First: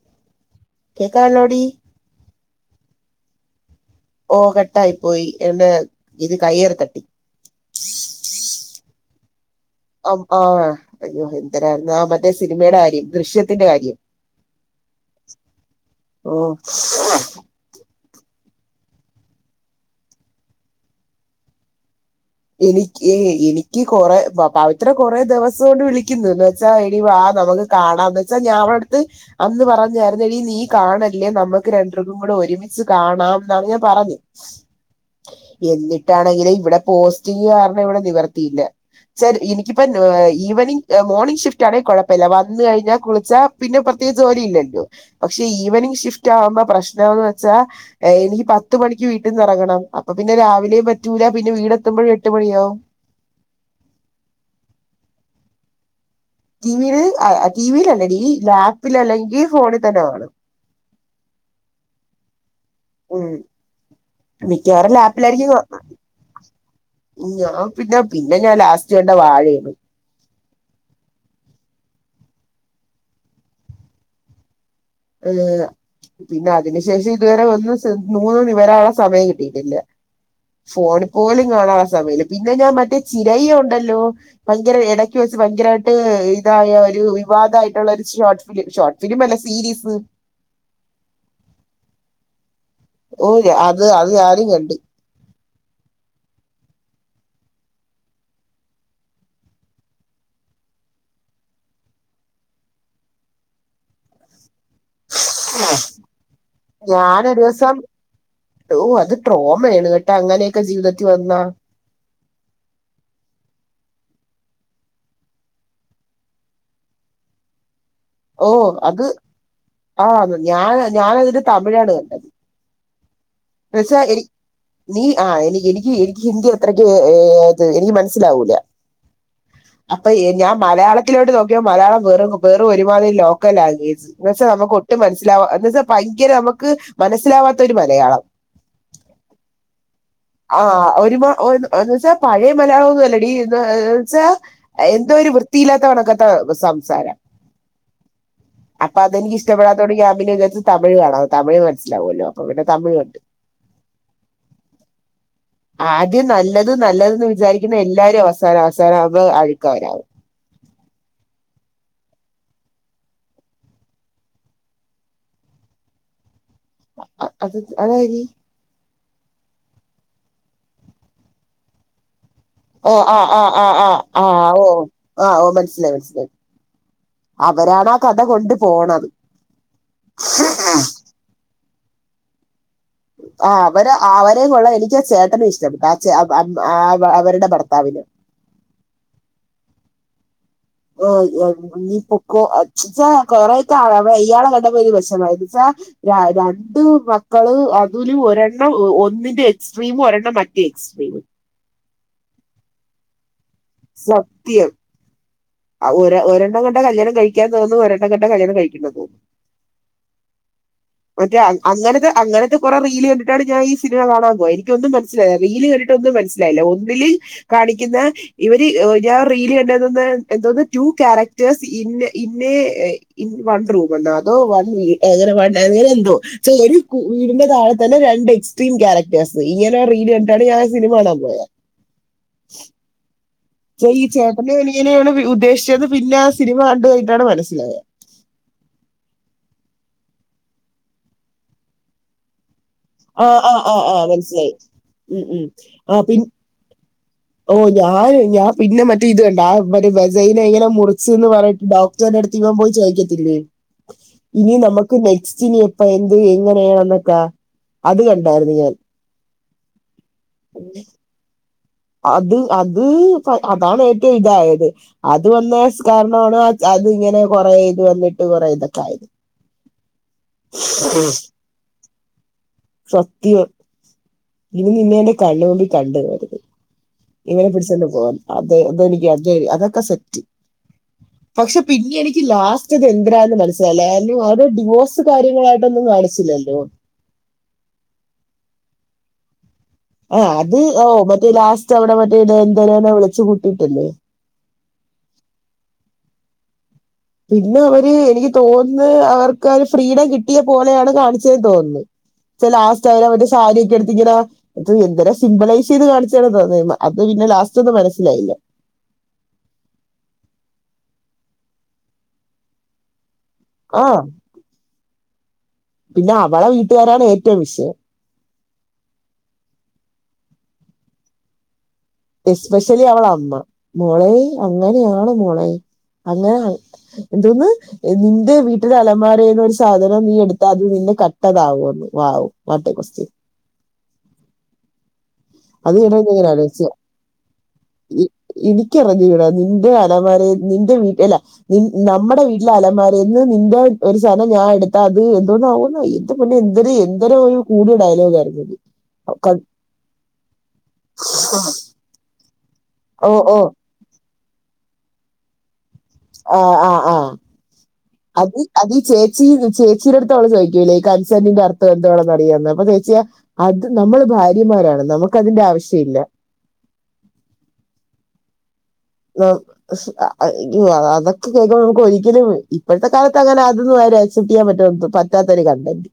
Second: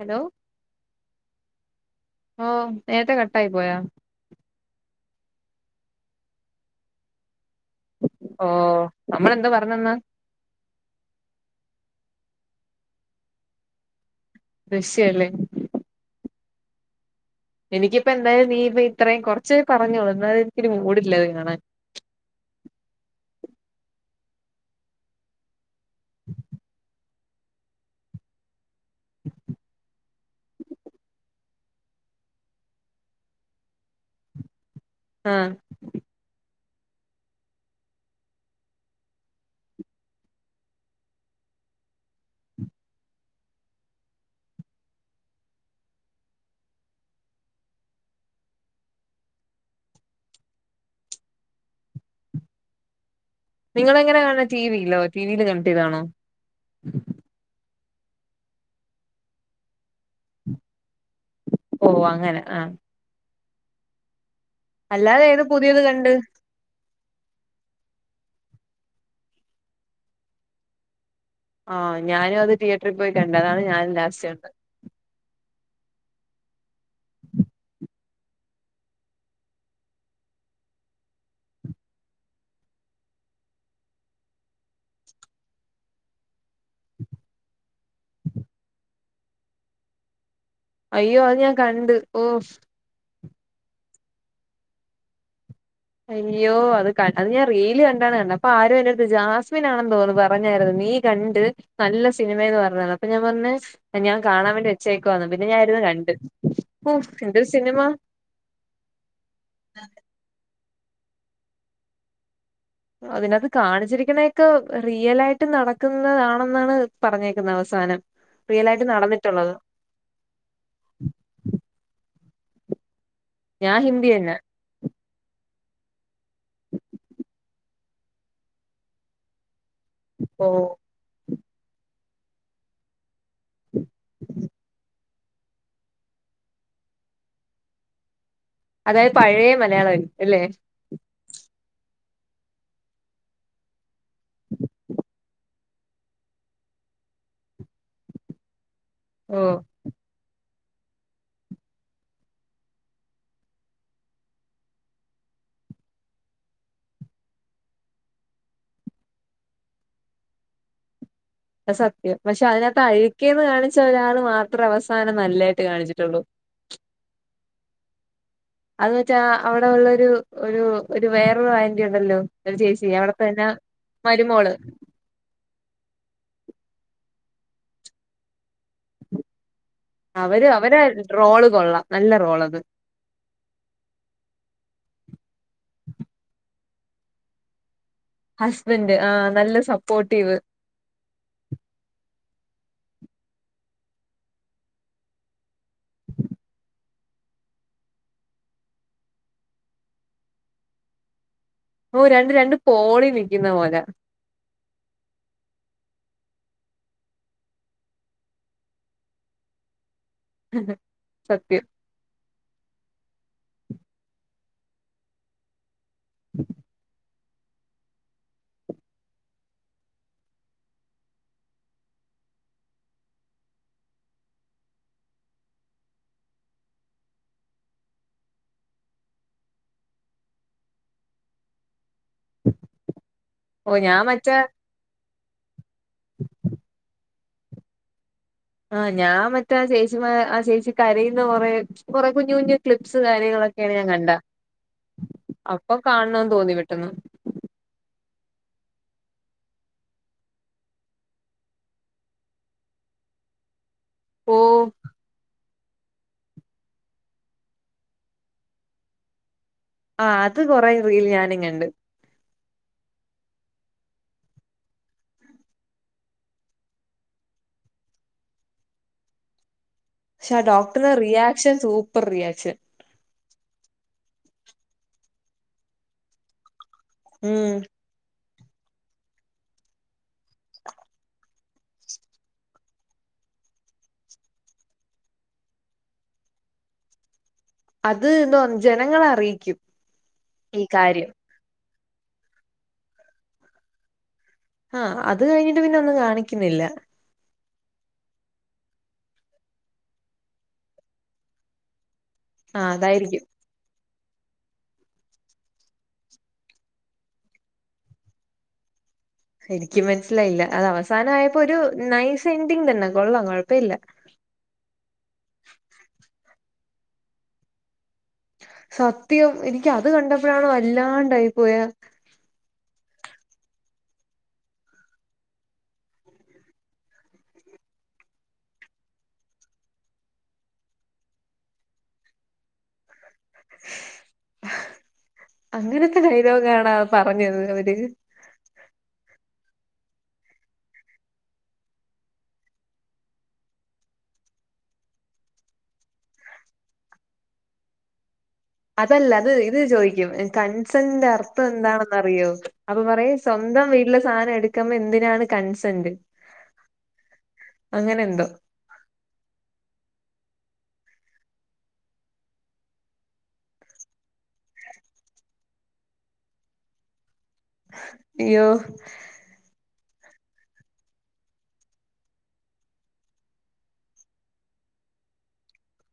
Hello കേക്കാണോടി ഓഹ് നേരത്തെ കട്ടായി പോയോ ഓഹ് കട്ടായി പോയി എൻ്റെ ഇത് കയ്യേറി തട്ടി ഓഹ് നമ്മളെന്താ പറഞ്ഞ് വന്നെ അം ആഹ് അയ്യോ എന്തരായിരുന്നു ആഹ് മറ്റേ സിനിമേയ്ടെ കാര്യം ദൃശ്യത്തിന്റെ കാര്യം ദൃശ്യ അല്ലേ ഓഹ് എനിക്കിപ്പ എന്തായാലും നീ ഇപ്പ ഇത്രേയും കുറച്ചേ പറഞ്ഞോളൂ എന്നാലത് എനിക്കൊരു മൂടില്ലാ ത് കാണാൻ എനിക്ക് എനിക്ക് കൊറെ പ പവിത്ര കൊറേ ദെവ സായിട്ട് വിളിക്കുന്ന് എന്ന് വെച്ചാ എടി വാ നമുക്ക് കാണാംന്നെച്ചാ ഞാവളെട്ത്ത് അന്ന് പറഞ്ഞായ് രുന്നെടീ നീ കാണല്ലേ നമുക്ക് രണ്ട്ര്റേർക്കും കൂടെ ഒരുമിച്ച് കാണാംന്നാണ് ഞാൻ പറഞ് ആഹ് എന്നിട്ടാണെങ്കില് ഇവടെ പോസ്റ്റിംഗ് കാരണം ഇവടെ നിവർത്തിയില്ല. ച്ചാൽ എനിക്കിപ്പം ഈവനിങ് മോർണിംഗ് ഷിഫ്റ്റാണേ കൊഴപ്പില്ല വന്ന് കഴിഞ്ഞാ കുളിച്ചാ പിന്നെ പ്രത്യേകിച്ച് ജോലി ഇല്ലല്ലോ. പക്ഷേ ഈവനിംഗ് ഷിഫ്റ്റാവുമ്പ പ്രശ്നോന്ന് വെച്ചാ എനിക്ക് പത്ത് മണിക്ക് വീട്ടിന്നിറങ്ങണം അപ്പ പിന്നെ രാവിലെയും പറ്റൂല പിന്നെ വീടെ ത്തുമ്പഴെ ട്ട് മണിയാവും. നിങ്ങളെങ്ങനെ കാണാ? ടി വി യിലോ? ടിവിയില് കണക്റ്റെയ്താണോ? ടി വീ ല്. ടി വീ ലല്ലടീ. ലാപ്പിൽ അല്ലെങ്കി ഫോണി തന്നെ കാണും ഓഹ് അങ്ങനെ ആഹ് ഉം മിക്കവാറും അല്ലാതെ ഏത് ലാപ്പിലായിരിക്കും കാ പുതിയത് കണ്ട് ഞാ പിന്നെ പിന്നെ ഞാൻ ലാസ്റ്റ് കണ്ട വാഴേണ്. ആഹ് ഞാനും അത് തിയേറ്ററി പോയി കണ്ട്. അതാണ് ഞാനും ലാസ്റ്റ് കണ്ടത്. ഏഹ് പിന്നെ അതിനു ശേഷം ഇതുവരെ വന്ന് സ് നൂന്ന് നിവരാനുള്ള സമയം കിട്ടിയിട്ടില്ല. ഫോണി പോലും കാണാള്ള സമയില്ല. പിന്നെ ഞാൻ മറ്റേ ചിരയി ഉണ്ടല്ലോ ഭയങ്കര എടക്ക് വെച്ച് ഭയങ്കരായിട്ട് ഇതായ ഒരു വിവാദായിട്ടുള്ളൊരു ഷോട്ട് ഫിലിം ഷോട്ട് ഫിലിമല്ല സീരീസ് അയ്യോ അത് ഞാൻ കണ്ട് ഓഫ് ഓഹ് അത് അത് ഞാനും കണ്ട് അയ്യോ അത് ക അത് ഞാൻ റീല് കണ്ടാണ് കണ്ട്. അപ്പൊ ആരോന്റെടുത്തോച്ച് ആസ്മിനാണെന്ന് തോന്നുന്നു പറഞ്ഞായിരുന്നു നീ കണ്ട് നല്ല സിനിമേന്ന് പറഞ്ഞന്ന് അപ്പം ഞാൻ പർഞ് പ്പ ഞാൻ കാണാൻ വേണ്ടി വെച്ചേക്കുവാന്ന്. പിന്നെ ഞാന് ഇരുന്ന് കണ്ട്. ഓഹ് എന്തൊരു സിനിമ യ്യോ അത് ട്രോമയാണ് കേട്ടാ അങ്ങനെയൊക്കെ ജീവിതത്തി വന്നാ അതിനകത്ത് കാണിച്ചിരിക്കണെക്കെ റിയലായിട്ട് നടക്കുന്നതാണെന്നാണ് പറഞ്ഞേക്കുന്നെ അവസാനം റിയൽ ഓഹ് ആയിട്ട് അത് നടന്നിട്ടുള്ളത് ആ ഞാ ഞാനതിന്റെ തമിഴാണ് കണ്ട ഞാൻ പ്രസാ ഹിന്ദി എനി തന്നെ നീ ആ എനി എനിക്ക് എനിക്ക് ഹിന്ദി അത്രയ്ക്ക്. എനിക്ക് മനസ്സിലാവൂല അപ്പൊ ഞാൻ ഓഹ് മലയാളത്തി ത്തിലോട്ട് നോക്കിയപ്പൊ മലയാളം വെറും വെറും ഒരുമാതിരി ലോക്കലാംഗേജ് എന്ന് വെച്ച് നമുക്ക് ഒട്ടും മൻ സില എന്ന് വെച്ചാ ഭയങ്കര അമുക്ക് മനസ്സിലാവാത്ത ഒരു മലയാളം. അതായത് പഴേ മലയാളായിരിക്കും അല്ലേ. ആ ഒരു മാ എന്ന് വെച്ചാ പഴയ മലയാളം ഒന്നും അല്ലടി ന്ന് വെച്ചാ എന്തോ ഒരു വൃത്തിയില്ലാത്ത കണക്കത്ത സംസാരം. അപ്പ അതനിക്ക് ഓഹ് ഇഷ്ടപ്പെടാ തൊടങ്ങിയ ഞാ പിന്നെ വിചാര്ച് തമിഴ് കാണാ തമിഴ് മൻസ്സ്ലാവല്ലോ. അപ്പ പിന്നെ തമിഴ് കണ്ട്. ആദ്യം നല്ലത് നല്ലത് ന്ന് വിചാരിക്കുന്ന എല്ലാരും അവസാനം അവസാനം ആവുമ്പോ അഴുക്കാ വരാ അഹ് സത്യം പശേ അയിനകത്ത് അഴക്കേന്ന് കാണിച്ച ഒരാള് മാത്ര അവസാനം നല്ലായിട്ട് കാണിച്ചിട്ടൊള്ളൂ. അത് അതാര് അത് വെച്ചാ അവിടെ ഉള്ളരു ഒരു ഒരു വേറൊരു ആന്റി ഉണ്ടല്ലോ. ഒരു ചേച്ചി ഓഹ് അവിടത്തെ ആഹ് തന്നെ ആഹ് ആഹ് ആഹ് മരുമോള് ആഹ് ഓ. ആഹ് ഓ മൻസ്സിലായി മൻസ്സിലായി. അവരാണ് ആ കഥ കൊണ്ട് പോണത്. അവര് അവരെ റോള് കൊള്ളാം നല്ല റോളത്. ആഹ് അവര് അവരെ കൊള്ളാ എനിക്കാ ചേട്ടനെ ഇഷ്ടം ആ ചെ ആഹ് അവരുടെ ഭർത്താവിനെ. ഹസ്ബന്ഡ് ആ നല്ല സപ്പോട്ടീവ്. നി പൊക്കൊ അച്ചച്ചാ കൊറേ [unintelligible] വയ്യാതെ കണ്ടപ്പൊ ഒരു വെഷമം [unintelligible] രണ്ട് മക്കള് അതില് ഒരെണ്ണം ഒന്നിന്റെ എക്സ്ട്രീം ഒരെണ്ണം മറ്റേ. സ്ട്രീമും. ഓഹ് രണ്ട് രണ്ട് പോളി നിക്കുന്ന പോലെ. സത്യം. ആഹ് ഒരെ ഒരെണ്ണം കണ്ട കല്യാണം കഴിക്കാൻ തോന്നും. ഒരെണ്ണം കണ്ട കല്ല്യാണം കഴിക്കണ്ടന്ന് തോന്നും. മറ്റേ സത്യം അങ്ങനെത് അങ്ങനെത്. കൊറെ റീല് കണ്ടിട്ടാണ് ഞാൻ ഇ സിനിമ കാണാ പോയെ എനിക്കൊന്നും മനസ്സിലായില്ല. റീല് കണ്ടിട്ടൊന്നും മൻസ്സിലായില്ല ഒന്നില്. കാണിക്കുന്ന ഇവര് ഞാ റീല് ക ണ്ടന്ന്ന്ന്. എന്തോന്ന് ടു ക്യാരക്ടേഴ്സ് ഇന്ന് ഇന്നേ ഇൻ വൺ റൂമെന്നോ അതോ വൺ വീ ഏഹ് വൺ എങ്ങനെന്തോ ശേ ഒരു വീടിന്റെ താഴെ തന്നെ രണ്ട് എക്സ്ട്രീം കാരക്ട ഴ്സ് ഇങ്ങനെ റീല് കണ്ട്ട്ടാണ് ഞാൻ സിനിമ കാണാൻ പോയേ. ഓ ഞാൻ ഈ മറ്റേ ചേട്ടനെ അനിയനെണ് ഉദ്ദേശ്ച്ചേ പിന്നെ ആ സിനിമ കണ്ട് കഴിഞ്ഞട്ടാണ് മനസ്സിലായേ. ആഹ് ഞാൻ മറ്റേ ആ ചേച്ചി ആ ചേച്ചി കരയിന്ന കൊറേ കൊറെ കുഞ്ഞ് കുഞ്ഞ് ക്ലിപ്സ് ആ ആ കാര്യങ്ങളൊക്കെയാണ് ആ ഞാൻ ആ കണ്ട മനസ്സിലായി ഉം ഉം അപ്പൊ കാണണന്ന് തോന്നി പെട്ടെന്ന് ഓഹ് ഞാൻ ഞാൻ പിന്നെ മറ്റേ ഇത് കണ്ട ആ വജൈനെ ഇങ്ങനെ മുറിച്ച്ന്ന് പറഞ്ഞട്ട് ഡോ ടർ അടുത്ത് ഇവൻ പോയി ചോയിക്കത്തില്ലേ ഓ ഇനി നമ്മക്ക് നെക്സ്റ്റിന ഇപ്പോ എന്ത് [unintelligible] അത് കണ്ടായിരുന്നു ഞാൻ. ആഹ് അത് കൊറെ റീല് ഞാനും കണ്ട്. അത് അത് അതാണ് ഏറ്റവും ഇതായത്. അത് വന്ന കാരണമാണ് അത് ഇങ്ങനെ കൊറെ ഇത് വന്നിട്ട് കൊറേ ഇതൊക്കെ ആയത്. ശ ആ ഡോക്ടറേ റിയാക്ഷൻ സൂപ്പർ റിയാക്ഷൻ. സത്യം. ഇനി നിന്നെ എന്റെ കണ്ണുമ്പി കണ്ടോവരുത്. ഇവനെ ഉം പിടിച്ചോണ്ട് പോ ന്ന് അത് അതെനിക്ക് അതൊക്കെ സെറ്റ് പക്ഷെ പിന്നെ എനിക്ക് ലാസ് സ്റ്റ് ഇത് എന്തിനാന്ന് മനസ്സിലായില്ല. ആന്റി ഓരെ ഡിവോഴ്സ് കാര്യങ്ങളായിട്ടൊന്നും കാണിച്ചില്ലല്ലോ. അത് [unintelligible] ജനങ്ങളറിയിക്കും. ആഹ് അത് ഓ മറ്റേ ലാസ്റ്റ് അവടെ മറ്റേ ഇ [unintelligible] വിളിച്ചു കൂട്ടിട്ടല്ലേ? ആഹ് അത് കഴിഞ്ഞിട്ട് പിന്നെ ഒന്നും കാണിക്കുന്നില്ല. പിന്നെ ഓര് എനിക്ക് തോന്ന് അവർക്ക് ആ ഫ്രീഡം കിട്ടിയ പോലെയാണ് കാണിച്ചത് തോന്ന്ന്ന്. [inaudible] ഇ ലാസ്റ്റ് അതായിരിക്കും അവരുടെ സാരിയക്കെ [unintelligible] ഇങ്ങനെ എന്ത സിമ്പബലൈസ് ചെയ്ത് കാണിച്ചാണ് അത് പിന്നെ ലാസ്റ്റ് ഒന്നും മനസ്സിലായില്ല എനിക്കും മനസ്സിലായില്ല അത് അവസാനയപ്പോ ഒരു നൈസ് എൻഡിങ് തന്നെ കൊള്ളാം കൊഴപ്പല്ല ആഹ് പിന്നെ അവളെ വീട്ടുകാരാണ് ഏറ്റവും വിഷയം സത്യം എനിക്ക് അത് കണ്ടപ്പോഴാണോ വല്ലാണ്ടായി പോയെ എസ്പെഷ്യലി അവളെ അമ്മ ഐ അങ്ങനെയാണ് മോളെ അങ്ങനെ എന്തോന്ന്? എന്ത് വീട്ടിൽ അലമാരേന്ന് ഒരു സാധനം നീ എടുത്താൽ അത് നിന്നെ കട്ടതാവുംന്ന് വാവും മറ്റേ കോസ്റ്റൻ അത് കേട്ടപ്പോ അങ്ങൻത്തെ ഞാൻ ഡയലോഗാണോ പറഞ്ഞത് അവര് എനിക്കറിഞ്ഞുടാ നിന്റെ അലമാര നിന്റെ വീട്ടി നി നമ്മടെ വീട്ടിലെ അലമാരേന്ന് നിന്റെ ഒരു സാധനം ഞാൻ എടുത്താ അത് എന്തോന്ന ആകുമന്ന് അയ്യോ ഓ പിന്നെ എന്ത എന്തേരം ഒരു കൂടിയ ഡയലോഗ് ആയിരുന്നത്. അതല്ല അത് ഇത് ചോദിക്കും കൺസന്റെ അർത്ഥം എന്താണെന്നറിയോ? അപ്പൊ ഓ പറയും ഓ സ്വന്തം വീട്ടിലെ സാധനം എടുക്കുമ്പ എന്തിനാണ് കൺസെന്റ് ആഹ് ആഹ് ആഹ് അങ്ങനെ എന്തോ അത് അത് ഈ ചേച്ചി ചേച്ചീടടുത്ത അവള ചോദിക്കൂലേ ഈ കൺസെന്റിന്റെ അർത്ഥ എന്തോണാണ് അറിയാന്ന് അപ്പൊ ചേച്ചിയാ അത് നമ്മൾ ഭാര്യമാരാണ് നമുക്കതിന്റെ ആവശ്യം ഇല്ല യോ [unintelligible] [unintelligible] അതൊക്കെ കേൾക്ക്പോ നമുക്ക് ഒരിക്കലും ഇപ്പോഴത്തെ കാലത്ത് അങ്ങനെ അതൊന്നും ആര ആക്സെപ്റ്റ് ചെയ്യാൻ പറ്റത്ത പ റ്റത്തൊര കണ്ടന്റെ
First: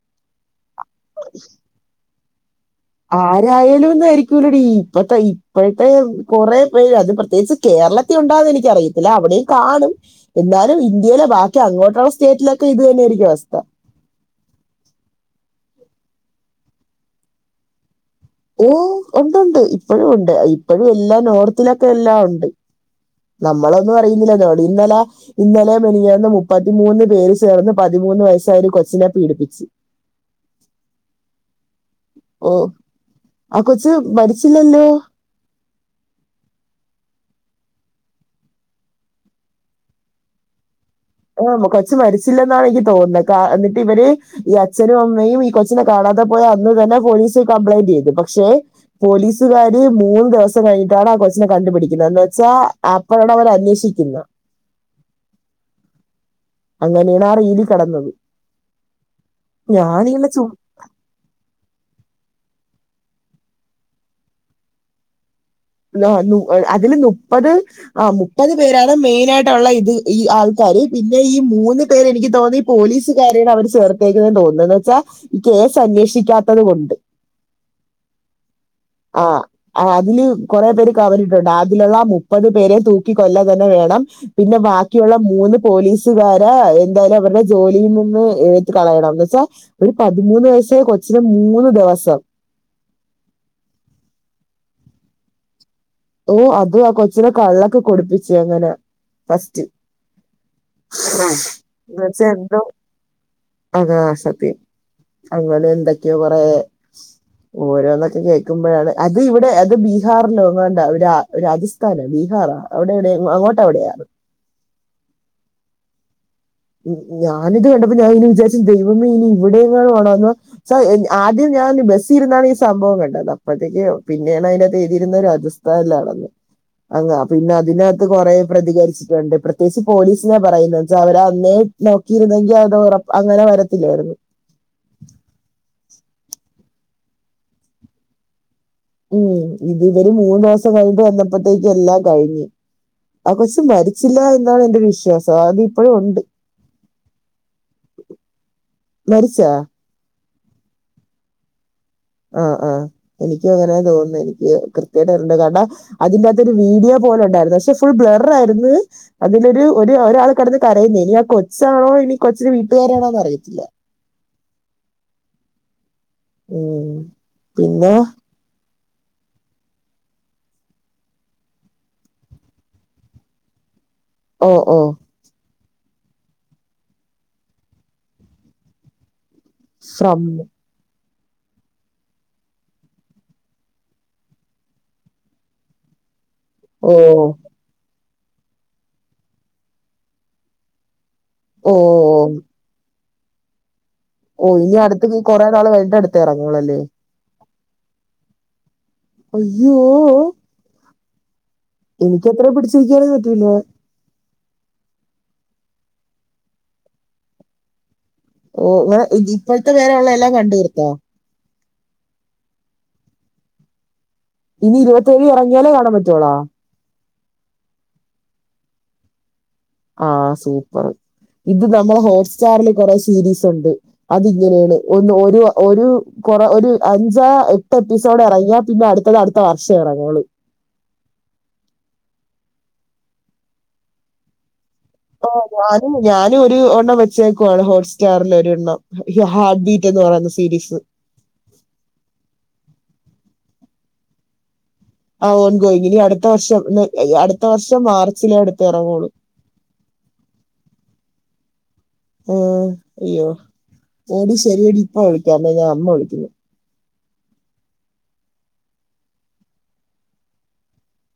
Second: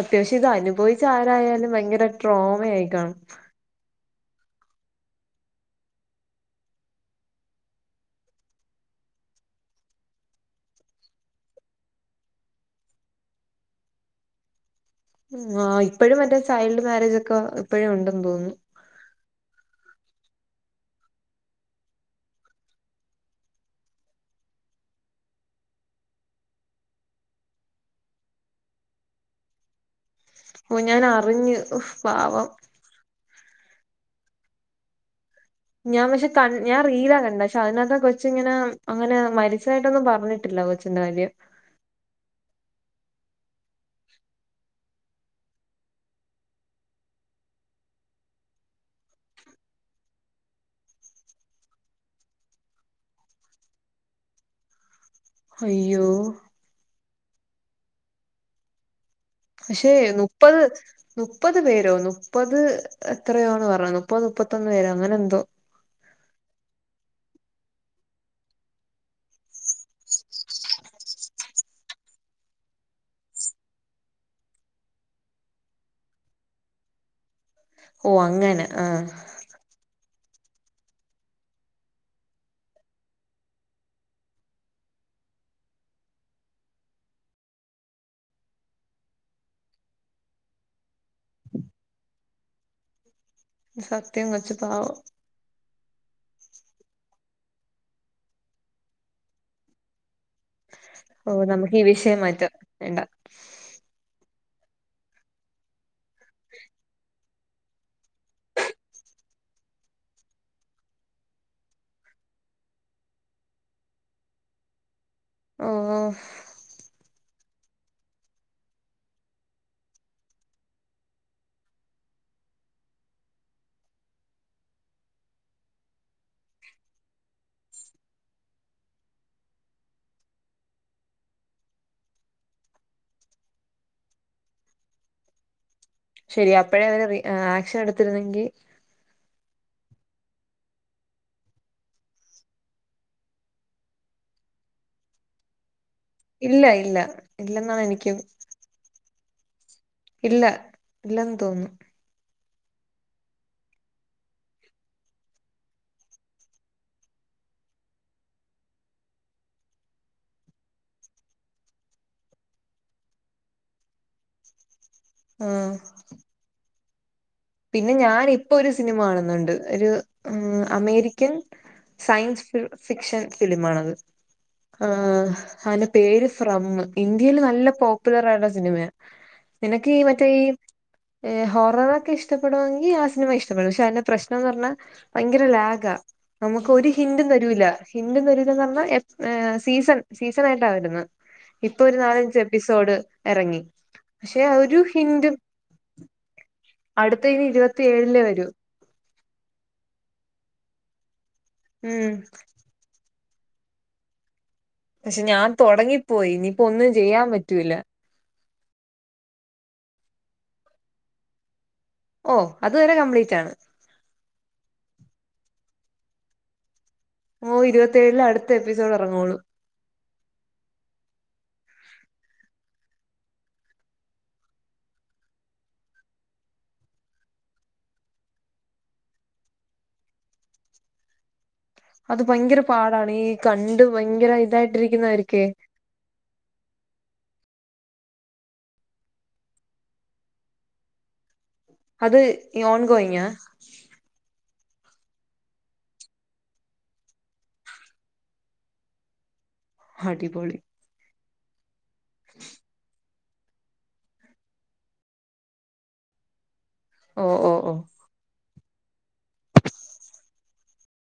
അത്യവശം ഇത് അനുഭവിച്ച ആരായാലും ഭയങ്കര ട്രോമ ആയി ആരായാലും ന്നായിരിക്കൂലടി ഇപ്പത്തെ ഇപ്പോഴത്തെ കൊറെ പേര് അത് പ്രത്യേകിച്ച് കേരളത്തിൽ ഉണ്ടാന്ന് എനിക്കറിയത്തില്ല അവിടെയും കാണും എന്നാലും ഇന്ത്യയിലെ ബാക്കി അങ്ങോട്ടുള്ള സ്റ്റേറ്റിലൊക്കെ ഇത് തന്നെയായിരിക്കും അവസ്ഥ ആഹ് ഇപ്പഴും മറ്റേ ചൈൽഡ് മാരേജക്കെ ഇപ്പഴും ഉണ്ടെന്ന് തോന്നുന്നു. ഓ ഉണ്ട്ണ്ട് ഇപ്പോഴും ഉണ്ട് ഇപ്പോഴും എല്ലാം നോർത്തിലൊക്കെ എല്ലാം ഉണ്ട് മ്മളൊന്നുറിയുന്നില്ല ന്നോടിന്നലെ ഇന്നലെ മിനിയാന്ന് മുപ്പത്തിമൂന്ന് പേര് ചേർന്ന് പതിമൂന്ന് വയസ്സായൊരു കൊച്ചിനെ പീഡിപ്പിച്ച് ഞാൻ അറിഞ്ഞ് ഹൊ ഓ ആഹ് കൊച്ച് മരിച്ചില്ലല്ലോ ഞാൻ പക്ഷെ ക ഞാൻ റീലാ കണ്ടെ പക്ഷെ അതിനകത്ത് കൊച്ചിങ്ങനെ അങ്ങനെ മരിച്ചതായിട്ടൊന്നും പറഞ്ഞിട്ടില്ല കൊ [unintelligible] കൊച്ച് മരിച്ചില്ലെന്നാണ് എനിക്ക് തോന്നുന്നത് ക ന്നിട്ട് ഇവര് ഈ അച്ഛനും അമ്മയും ഈ കൊച്ച് കാണാതെ പോയി അന്ന് തന്നെ പോലീസി കംപ്ലയിന്റ് ചെയ്തു പക്ഷെ പോലീസുകാര് മൂന്ന് ദിവസം കഴിഞ്ഞിട്ടാണ് ആഹ് കൊച്ചിനെ കണ്ടുപിടിക്കുന്നത് എന്ന് വെച്ചാ ആഹ് പറയണ പോലെ അന്വേഷിക്കുന്ന അയ്യോ അങ്ങനെയാണ് ആഹ് റീല് കെടന്നത് പക്ഷേ ഞാനിങ്ങനെ ചു മുപ്പത് മുപ്പത് പേരോ മുപ്പത് എത്രയോണ് പറഞ്ഞെ മുപ്പത് മുപ്പത്തൊന്ന് പേരോ അങ്ങനെന്തോ ന്ന ന്നു അതില് മുപ്പത് ആഹ് മുപ്പത് പേരാണ് മെയിനയിട്ടുള്ള ഇത് ഈ ആൾക്കാര് പിന്നെ ഈ മൂന്ന് പേര് എനിക്ക് തോന്നി പോലീസുകാരെണ് അവർ ചേർത്തേക്കുന്നതെ ന്ന് തോന്ന്ണ് എന്ന് വെച്ചാ ഈ കേസ് അന്വേഷിക്കാത്തത് കൊണ്ട് ഓ അങ്ങനെ ആഹ് ആഹ് അതില് കുറെ പേര് കവഞ്ഞിട്ടുണ്ട് അതിലുള്ള മുപ്പത് പേരെ തൂക്കി കൊല്ല തന്നെ വേണം പിന്നെ ബാക്കിയുള്ള മൂന്ന് പോലീസുകാരെ എന്തായാലും അവരുടെ ജോലിയിൽ നിന്ന് എ കളയണം ന്ന് വെച്ചാ ഒരു പതിമൂന്ന് വയസായ കൊച്ചിന് മൂന്ന് ദിവസം സത്യം കൊച്ച് പാവം ഓ അത് ആ കൊച്ചിന കള്ളൊക്കെ കൊടുപ്പിച്ചേ അങ്ങനെ ഫസ്റ്റ് ആ ഓ നമുക്ക് ഈ വിഷയം മാറ്റാം എന്നച്ചയെന്തോ വേണ്ട അതാ സത്യം അങ്ങനെന്തൊക്കെയോ കൊറേ ഓരോന്നൊക്കെ കേൾക്കുമ്പോഴാണ് അത് ഇവിടെ അത് ബീഹാറിലോങ്ങാ അ ര രാജസ്ഥാന ബീഹാറാ അവിടെ എവിടെയോ അങ്ങോട്ടവിടെയാണ്. അഹ് ആഹ് ഞ ഞാനിത് കണ്ടപ്പോ ഞാഇങ്ങന വിചാരിച്ചു ദൈവമേ ഇനി ഇവിടെങ്ങാണ് ആണോന്ന് സ ആദ്യം ഞാൻ ബസ്സി ഇരുന്നാണ് ഈ ച്ച എ ആദ്യം ഞാന് ബസ്സിയിരന്നാണീ സംഭവം കണ്ടത് അപ്പോഴത്തേക്ക് പിന്നെയാണ് അയിന്റാത്ത് എയ്തിരുന്ന രാജസ്ഥ സ്ഥാൻലാണെന്ന്. അങ്ങ പിന്നതിനകത്ത് കൊറേ പ്രതികരിച്ചിട്ടുണ്ട് പ്രത്യേകിച്ച് പോലീസിനെ പറയുന്നെച്ചാ അവരാ അന്നെ നോക്കിയിരുന്നെങ്കിയത് ഒറപ്പ അങ്ങനെ വരത്തില്ലായിരുന്നു ശെരിയാ അപ്പോഴേ അവര് റി ആക്ഷൻ എടുത്തിരുന്നെങ്കി ഉം ഇത് ഇവര് മൂന്നോസം കയിൻട്ട് വന്നപ്പോത്തേക്ക് എല്ലാം കഴിഞ്ഞ് ആ കൊച്ച് മരിച്ചില്ല എന്നാണ് എന്റെ വിശ്വാസം അത് ഇപ്പോഴുണ്ട് ഇല്ല ഇല്ല ഇല്ലെന്നാണെനിക്കും മരിച്ചാ ഇല്ല ഇല്ലെന്ന് തോന്നുന്നു ആ ആ എനിക്കുഅങ്ങനാ തോന്നുന്നേ എനിക്ക് കൃത്യായിട്ടറിയിണ്ടാട ഹ് അതിന്റാത്തൊരു വീഡിയോ പോലൊണ്ടായിരുന്നു പഷേ ഫുൾ ബ്ലർറായിരുന്നു. അതിലൊര് ഒര് ഒരാള് കെടന്ന് കരയുന്നേ ഇനി ആ കൊച്ചാണോ ഇനി കൊച്ചിന്റെ വീട്ടുകാരാണോന്നറിയത്തില്ല ആഹ് ഉം പിന്നെ ഞാനിപ്പൊരു സിനിമ കാണുന്നുണ്ട് ഒരു അം അമേരിക്കൻ സയൻസ് ഫ്ഫിക്ഷൻ ഫിലിം ആണത് ഓ ഓ ആഹ് [unintelligible] പേര് ഫ്രം ഇന്ത്യയില് നല്ല പോപ്പുലറായുള്ള സിനിമയാ ഹ് നിനക്ക് ഈ ഫ്രം മറ്റേ ഈ ഏ ഹൊററൊക്കിഷ് ഷ്ടപ്പെടുയെങ്കി ആ സിനിമ ഇഷ്ടപ്പെടും പക്ഷെ അയിന്റെ പ്രശ്നന്ന് പറഞ്ഞാ ഭയങ്കര ലാകാ നമുക്കൊര് ഓ ഹിൻഡും തരൂല ഹിൻഡും തരൂലാന്ന് പറഞ്ഞാ എപ് എ സീസൺ സീസണായിട്ട വരുന്നേ ഓ ഇപ്പൊ ഒരു നാലഞ്ച് എപ്പിസോഡ് എറങ്ങി പക്ഷെ ഓ ഇനി ഒരു അടുത്ത്ക്ക് കൊറെ നാൾ കയിൻട്ട അടുത്തയിറങ്ങൂളല്ലേ അടുത്തയിനി ഇരുപത്തിയേഴിലെ വരൂ അയ്യോ ഓ ഉം എനിക്കത്ര പിടിച്ചിരിക്കാനൊന്നും പറ്റൂല്ല പഷേ ഞാൻ തൊടങ്ങിപ്പോയി യിനിയിപ്പോ ഒന്നും ചെയ്യാൻ പറ്റൂല്ല ഓ ഇങ്ങള് ഇ ഇപ്പോഴത്തെ വരെയുള്ള എല്ലാം കണ്ട് തീർത്തോ ഓ അത് വരെ കംപ്ലീറ്റാണ് ഇനി ഇരുപത്തേഴിലെറങ്ങിയാലേ കാണാൻ പറ്റുവോളോ ഓ ഇരുപത്തേഴിലടുത്ത എപ്പിസോഡ്റങ്ങയുള്ളൂ ആ സൂപ്പറ് ഇത് നമ്മളെ ഹോട്ട്സ്റ്റാറില് കൊറെ സീരീസ് ഇണ്ട് അതിങ്ങനെയാണ് ഒന്ന് ഒരു ഒരു കൊറെ ഒരു അഞ്ചാ എട്ട് എപ്പിസോഡെറങ്ങിയാ പിന്നെ അടുത്തത് അടുത്ത വർഷം എറങ്ങൂളു അത് ഭയങ്കര പാടാണീ കണ്ട് ഭയങ്കരയിതായിട്ട് ഓ [unintelligible] ഉം ഞാന് ഒര് ഒരെണ്ണം വെച്ചേക്ക്വാണ് ഹോട്ട്സ്റ്റാർല് ഒരെണ്ണം ഹ് ഹാർട്ട് ബീറ്റെന്ന് പറയുന്ന സീരീസ് അത് ഇയോൺ ഗോയിംങ്ങ്യ ആ ഓൺഗോയിംങ്ങിനി അടുത്ത വർഷം എ അടുത്ത വർഷം മാർച്ചിലെ അടുത്തെ എറങ്ങൂളു ഹടിപൊളി ഓ അയ്യോ ഓടി ശെരിയടി ഇപ്പ വിളിക്കാമെ ഞാൻ അമ്മ വിളിക്കുന്നു ഓ ഓ ഓ